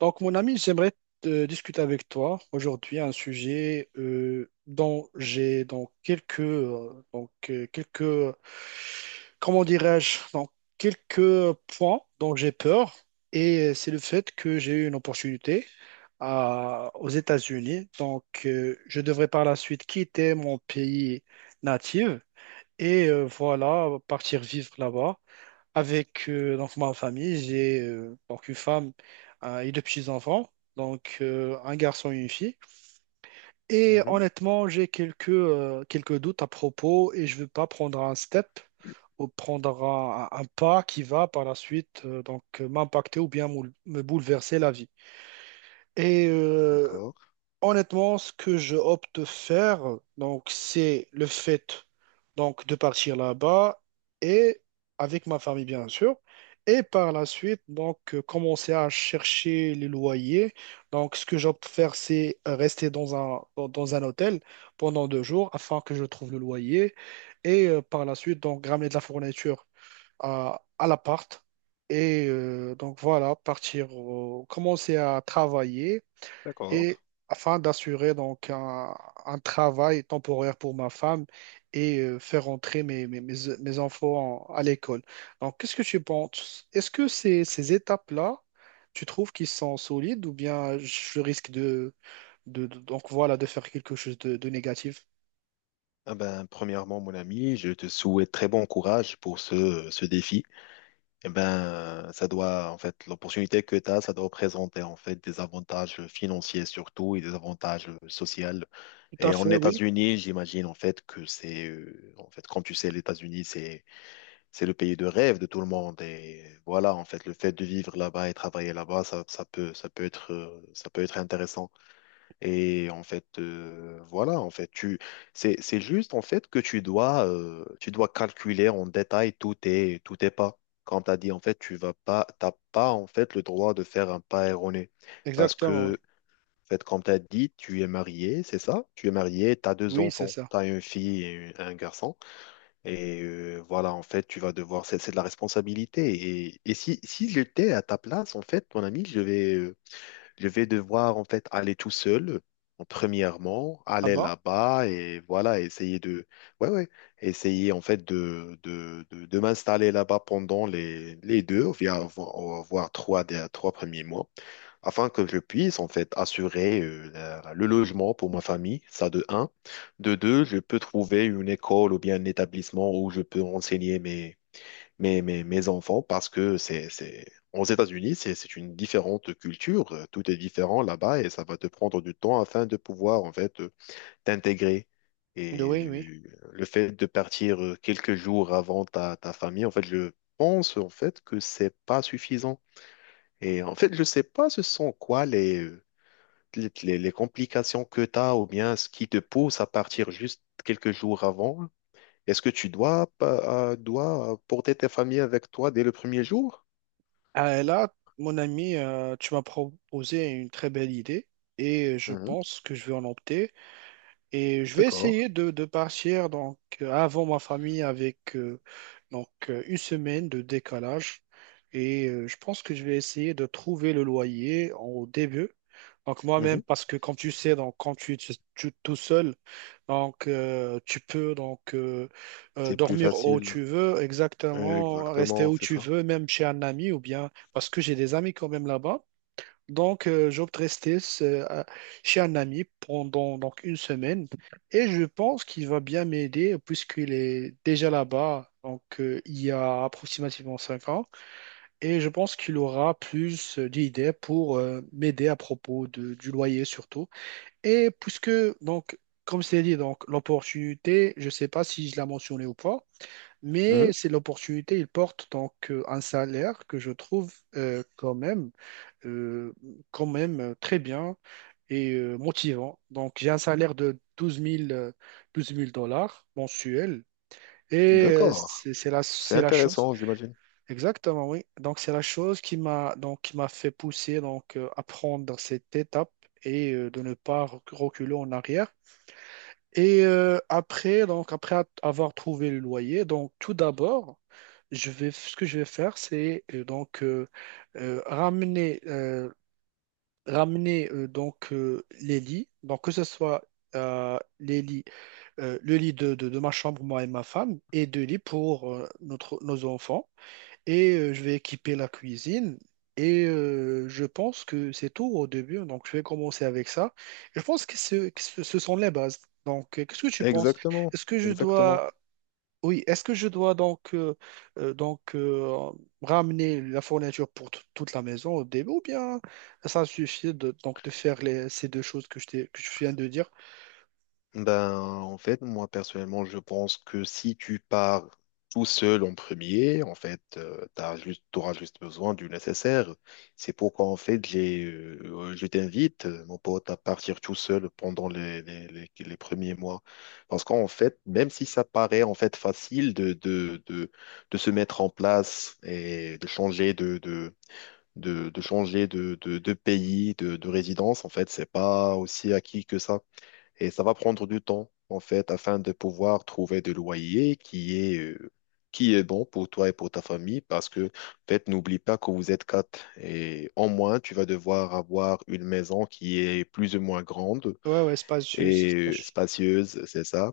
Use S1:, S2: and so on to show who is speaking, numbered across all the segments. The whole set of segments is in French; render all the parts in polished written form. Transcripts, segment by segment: S1: Donc, mon ami, j'aimerais discuter avec toi aujourd'hui un sujet dont j'ai donc quelques comment dirais-je donc, quelques points dont j'ai peur. C'est le fait que j'ai eu une opportunité aux États-Unis. Donc, je devrais par la suite quitter mon pays natif et voilà partir vivre là-bas. Avec donc ma famille. J'ai donc une femme et deux petits-enfants, un garçon et une fille. Et
S2: Mhm,
S1: honnêtement, j'ai quelques doutes à propos, et je veux pas prendre un step ou prendre un pas qui va par la suite m'impacter ou bien me bouleverser la vie. Et euh,
S2: d'accord,
S1: Honnêtement, ce que je opte de faire, donc, c'est le fait donc, de partir là-bas, et avec ma famille, bien sûr. Et par la suite, commencer à chercher les loyers. Donc, ce que j'opte de faire, c'est rester dans un hôtel pendant deux jours afin que je trouve le loyer. Et par la suite, donc, ramener de la fourniture à l'appart. Et voilà, partir, commencer à travailler, et
S2: d'accord.
S1: afin d'assurer donc un travail temporaire pour ma femme, et faire entrer mes enfants à l'école. Donc, qu'est-ce que tu penses? Est-ce que ces étapes-là, tu trouves qu'ils sont solides, ou bien je risque de de faire quelque chose de négatif?
S2: Ah ben, premièrement, mon ami, je te souhaite très bon courage pour ce, ce défi. Eh ben, ça doit, en fait, l'opportunité que tu as, ça doit représenter, en fait, des avantages financiers surtout et des avantages sociaux.
S1: Tout à
S2: Et en
S1: fait, oui.
S2: États-Unis, j'imagine, en fait, que c'est, en fait, comme tu sais, les États-Unis, c'est le pays de rêve de tout le monde. Et voilà, en fait, le fait de vivre là-bas et travailler là-bas, ça, ça peut être intéressant. Et en fait, voilà, en fait, tu, c'est juste en fait que tu dois calculer en détail tous tes pas. Comme tu as dit, en fait, tu vas pas, t'as pas en fait le droit de faire un pas erroné. Parce
S1: Exactement.
S2: que, en fait, comme tu as dit, tu es marié, c'est ça? Tu es marié, tu as deux
S1: Oui, c'est
S2: enfants,
S1: ça.
S2: tu as une fille et un garçon. Et voilà, en fait, tu vas devoir, c'est de la responsabilité. Et si, si j'étais à ta place, en fait, mon ami, je vais. Je vais devoir en fait aller tout seul, en premièrement,
S1: Ah
S2: aller
S1: bon?
S2: là-bas et voilà, essayer de, ouais, ouais, essayer en fait de m'installer là-bas pendant les deux, voire trois, trois premiers mois, afin que je puisse en fait assurer le logement pour ma famille, ça de un. De deux, je peux trouver une école ou bien un établissement où je peux enseigner mes, mes, mes enfants parce que c'est... aux États-Unis, c'est une différente culture. Tout est différent là-bas et ça va te prendre du temps afin de pouvoir en fait t'intégrer. Et
S1: Oui, oui.
S2: le fait de partir quelques jours avant ta, ta famille, en fait, je pense en fait que c'est pas suffisant. Et en fait, je sais pas ce sont quoi les, les complications que tu as ou bien ce qui te pousse à partir juste quelques jours avant. Est-ce que tu dois, dois porter ta famille avec toi dès le premier jour?
S1: Ah, là, mon ami, tu m'as proposé une très belle idée, et je
S2: Mhm,
S1: pense que je vais en opter. Et je vais
S2: d'accord.
S1: essayer de partir avant ma famille avec une semaine de décalage. Et je pense que je vais essayer de trouver le loyer au début. Donc moi-même,
S2: Mhm.
S1: parce que comme tu sais, donc quand tu es tout seul, tu peux
S2: C'est plus
S1: dormir où
S2: facile.
S1: tu veux, exactement, rester
S2: Exactement,
S1: où
S2: c'est
S1: tu
S2: ça.
S1: veux, même chez un ami, ou bien parce que j'ai des amis quand même là-bas. Donc, j'opte rester euh, à- chez un ami pendant donc une semaine, et je pense qu'il va bien m'aider puisqu'il est déjà là-bas, il y a approximativement 5 ans, et je pense qu'il aura plus d'idées pour m'aider à propos du loyer surtout. Et puisque, donc, comme c'est dit, donc l'opportunité, je ne sais pas si je l'ai mentionné ou pas,
S2: Mhm,
S1: mais c'est l'opportunité, il porte un salaire que je trouve euh, quand même très bien et motivant. Donc, j'ai un salaire de douze mille 12 000 dollars mensuels. Et
S2: d'accord. C'est
S1: c'est la chose.
S2: intéressant, j'imagine.
S1: Exactement, oui. Donc, c'est la chose qui m'a donc, qui m'a fait pousser donc, à prendre cette étape, et de ne pas reculer en arrière. Et après, donc, après avoir trouvé le loyer, donc, tout d'abord, ce que je vais faire, c'est euh, ramener euh, ramener les lits, donc que ce soit euh, les lits, le lit de ma chambre, moi et ma femme, et deux lits pour nos enfants. Et je vais équiper la cuisine. Et je pense que c'est tout au début, donc je vais commencer avec ça. Je pense que, ce sont les bases. Donc, qu'est-ce que tu penses?
S2: Exactement,
S1: Est-ce que je
S2: exactement.
S1: dois, oui, est-ce que je dois euh, donc euh, ramener la fourniture pour toute la maison au début, ou bien ça suffit de, donc de faire ces deux choses que que je viens de dire?
S2: Ben, en fait, moi personnellement, je pense que si tu pars tout seul en premier, en fait, t'as juste, t'auras juste besoin du nécessaire. C'est pourquoi, en fait, j'ai, je t'invite, mon pote, à partir tout seul pendant les premiers mois. Parce qu'en fait, même si ça paraît, en fait, facile de se mettre en place et de changer de changer de pays, de résidence, en fait, c'est pas aussi acquis que ça. Et ça va prendre du temps, en fait, afin de pouvoir trouver de loyer qui est bon pour toi et pour ta famille, parce que, en fait, n'oublie pas que vous êtes quatre. Et en moins, tu vas devoir avoir une maison qui est plus ou moins grande
S1: Ouais, ouais, c'est pas...
S2: et spacieuse, c'est ça.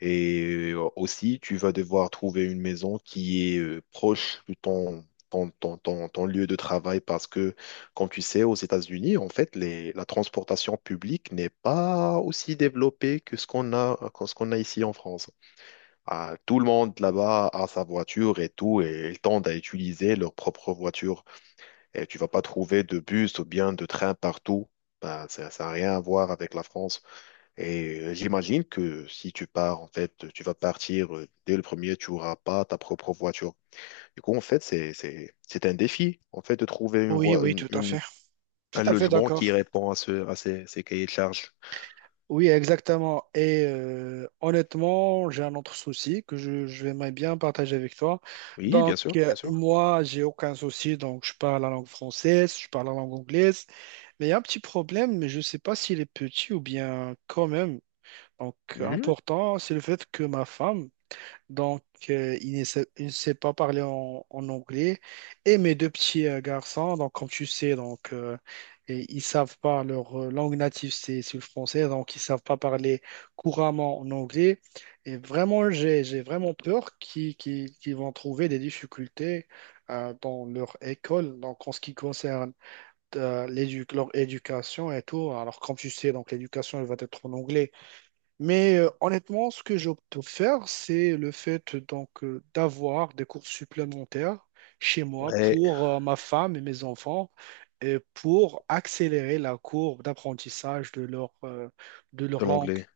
S2: Et aussi, tu vas devoir trouver une maison qui est proche de ton, ton, ton, ton, ton lieu de travail parce que, comme tu sais, aux États-Unis, en fait, les, la transportation publique n'est pas aussi développée que ce qu'on a, que ce qu'on a ici en France. Ah, tout le monde là-bas a sa voiture et tout, et ils tendent à utiliser leur propre voiture. Et tu vas pas trouver de bus ou bien de train partout. Ben, ça n'a rien à voir avec la France. Et j'imagine que si tu pars, en fait, tu vas partir dès le premier, tu n'auras pas ta propre voiture. Du coup, en fait, c'est un défi, en fait, de trouver une
S1: Oui, oui,
S2: une,
S1: tout à fait. Tout
S2: un
S1: à fait
S2: logement
S1: d'accord.
S2: qui répond à, ce, à ces, ces cahiers de charges.
S1: Oui, exactement. Et honnêtement, j'ai un autre souci que je vais bien partager avec toi.
S2: Oui,
S1: Donc,
S2: bien sûr, bien sûr.
S1: moi, j'ai aucun souci. Donc, je parle la langue française, je parle la langue anglaise. Mais il y a un petit problème, mais je ne sais pas s'il est petit ou bien quand même Donc,
S2: Mhm.
S1: important. C'est le fait que ma femme, donc, il ne sait pas parler en anglais. Et mes deux petits garçons, donc, comme tu sais, et ils savent pas leur langue native, c'est le français. Donc, ils savent pas parler couramment en anglais. Et vraiment, j'ai vraiment peur qu'ils vont trouver des difficultés dans leur école. Donc, en ce qui concerne leur éducation et tout. Alors, comme tu sais, donc, l'éducation, elle va être en anglais. Mais honnêtement, ce que j'opte pour faire, c'est le fait d'avoir des cours supplémentaires chez moi
S2: Ouais,
S1: pour ma femme et mes enfants, et pour accélérer la courbe d'apprentissage de de leur
S2: de
S1: langue.
S2: l'anglais.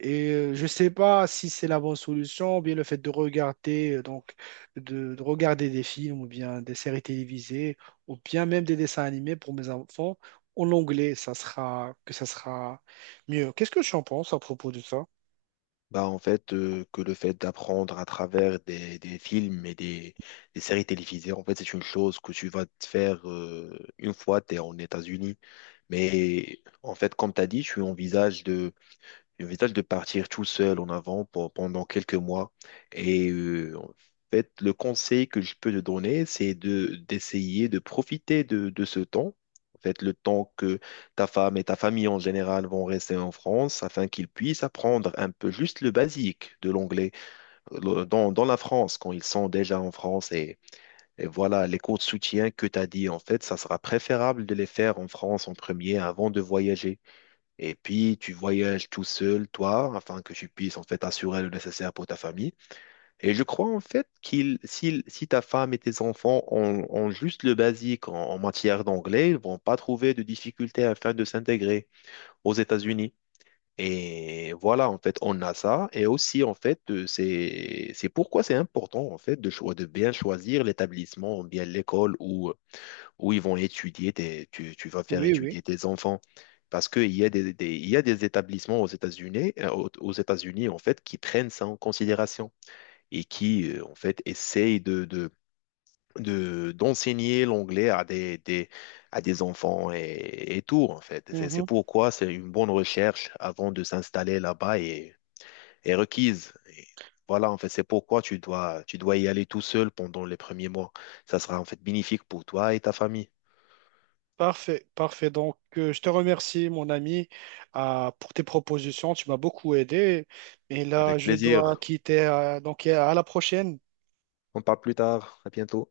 S1: Et je ne sais pas si c'est la bonne solution, ou bien le fait de regarder, de regarder des films ou bien des séries télévisées, ou bien même des dessins animés pour mes enfants en anglais, que ça sera mieux. Qu'est-ce que tu en penses à propos de ça?
S2: Bah, en fait, que le fait d'apprendre à travers des films et des séries télévisées, en fait, c'est une chose que tu vas te faire une fois tu es en États-Unis. Mais en fait, comme tu as dit, tu envisages de J'envisage de partir tout seul en avant pendant quelques mois. Et en fait, le conseil que je peux te donner, c'est de d'essayer de profiter de ce temps. En fait, le temps que ta femme et ta famille en général vont rester en France afin qu'ils puissent apprendre un peu juste le basique de l'anglais dans, dans la France quand ils sont déjà en France. Et voilà, les cours de soutien que tu as dit, en fait, ça sera préférable de les faire en France en premier avant de voyager. Et puis, tu voyages tout seul, toi, afin que tu puisses en fait assurer le nécessaire pour ta famille. Et je crois en fait qu'il, si, si ta femme et tes enfants ont, ont juste le basique en, en matière d'anglais, ils vont pas trouver de difficultés afin de s'intégrer aux États-Unis. Et voilà, en fait, on a ça. Et aussi, en fait, c'est pourquoi c'est important, en fait, de, de bien choisir l'établissement, bien l'école ou où ils vont étudier des, tu vas faire
S1: Oui, oui.
S2: étudier des enfants. Parce qu'il y a des, il y a des établissements aux États-Unis, aux aux États-Unis, en fait, qui prennent ça en considération et qui, en fait, essayent de, d'enseigner l'anglais à des, à des enfants et tout, en fait. C'est
S1: Mhm.
S2: pourquoi c'est une bonne recherche avant de s'installer là-bas et, est requise. Et voilà, en fait, c'est pourquoi tu dois y aller tout seul pendant les premiers mois. Ça sera, en fait, bénéfique pour toi et ta famille.
S1: Parfait, parfait. Donc, je te remercie, mon ami, pour tes propositions. Tu m'as beaucoup aidé. Et là,
S2: Avec
S1: je dois
S2: plaisir.
S1: quitter. Donc, à la prochaine.
S2: On parle plus tard. À bientôt.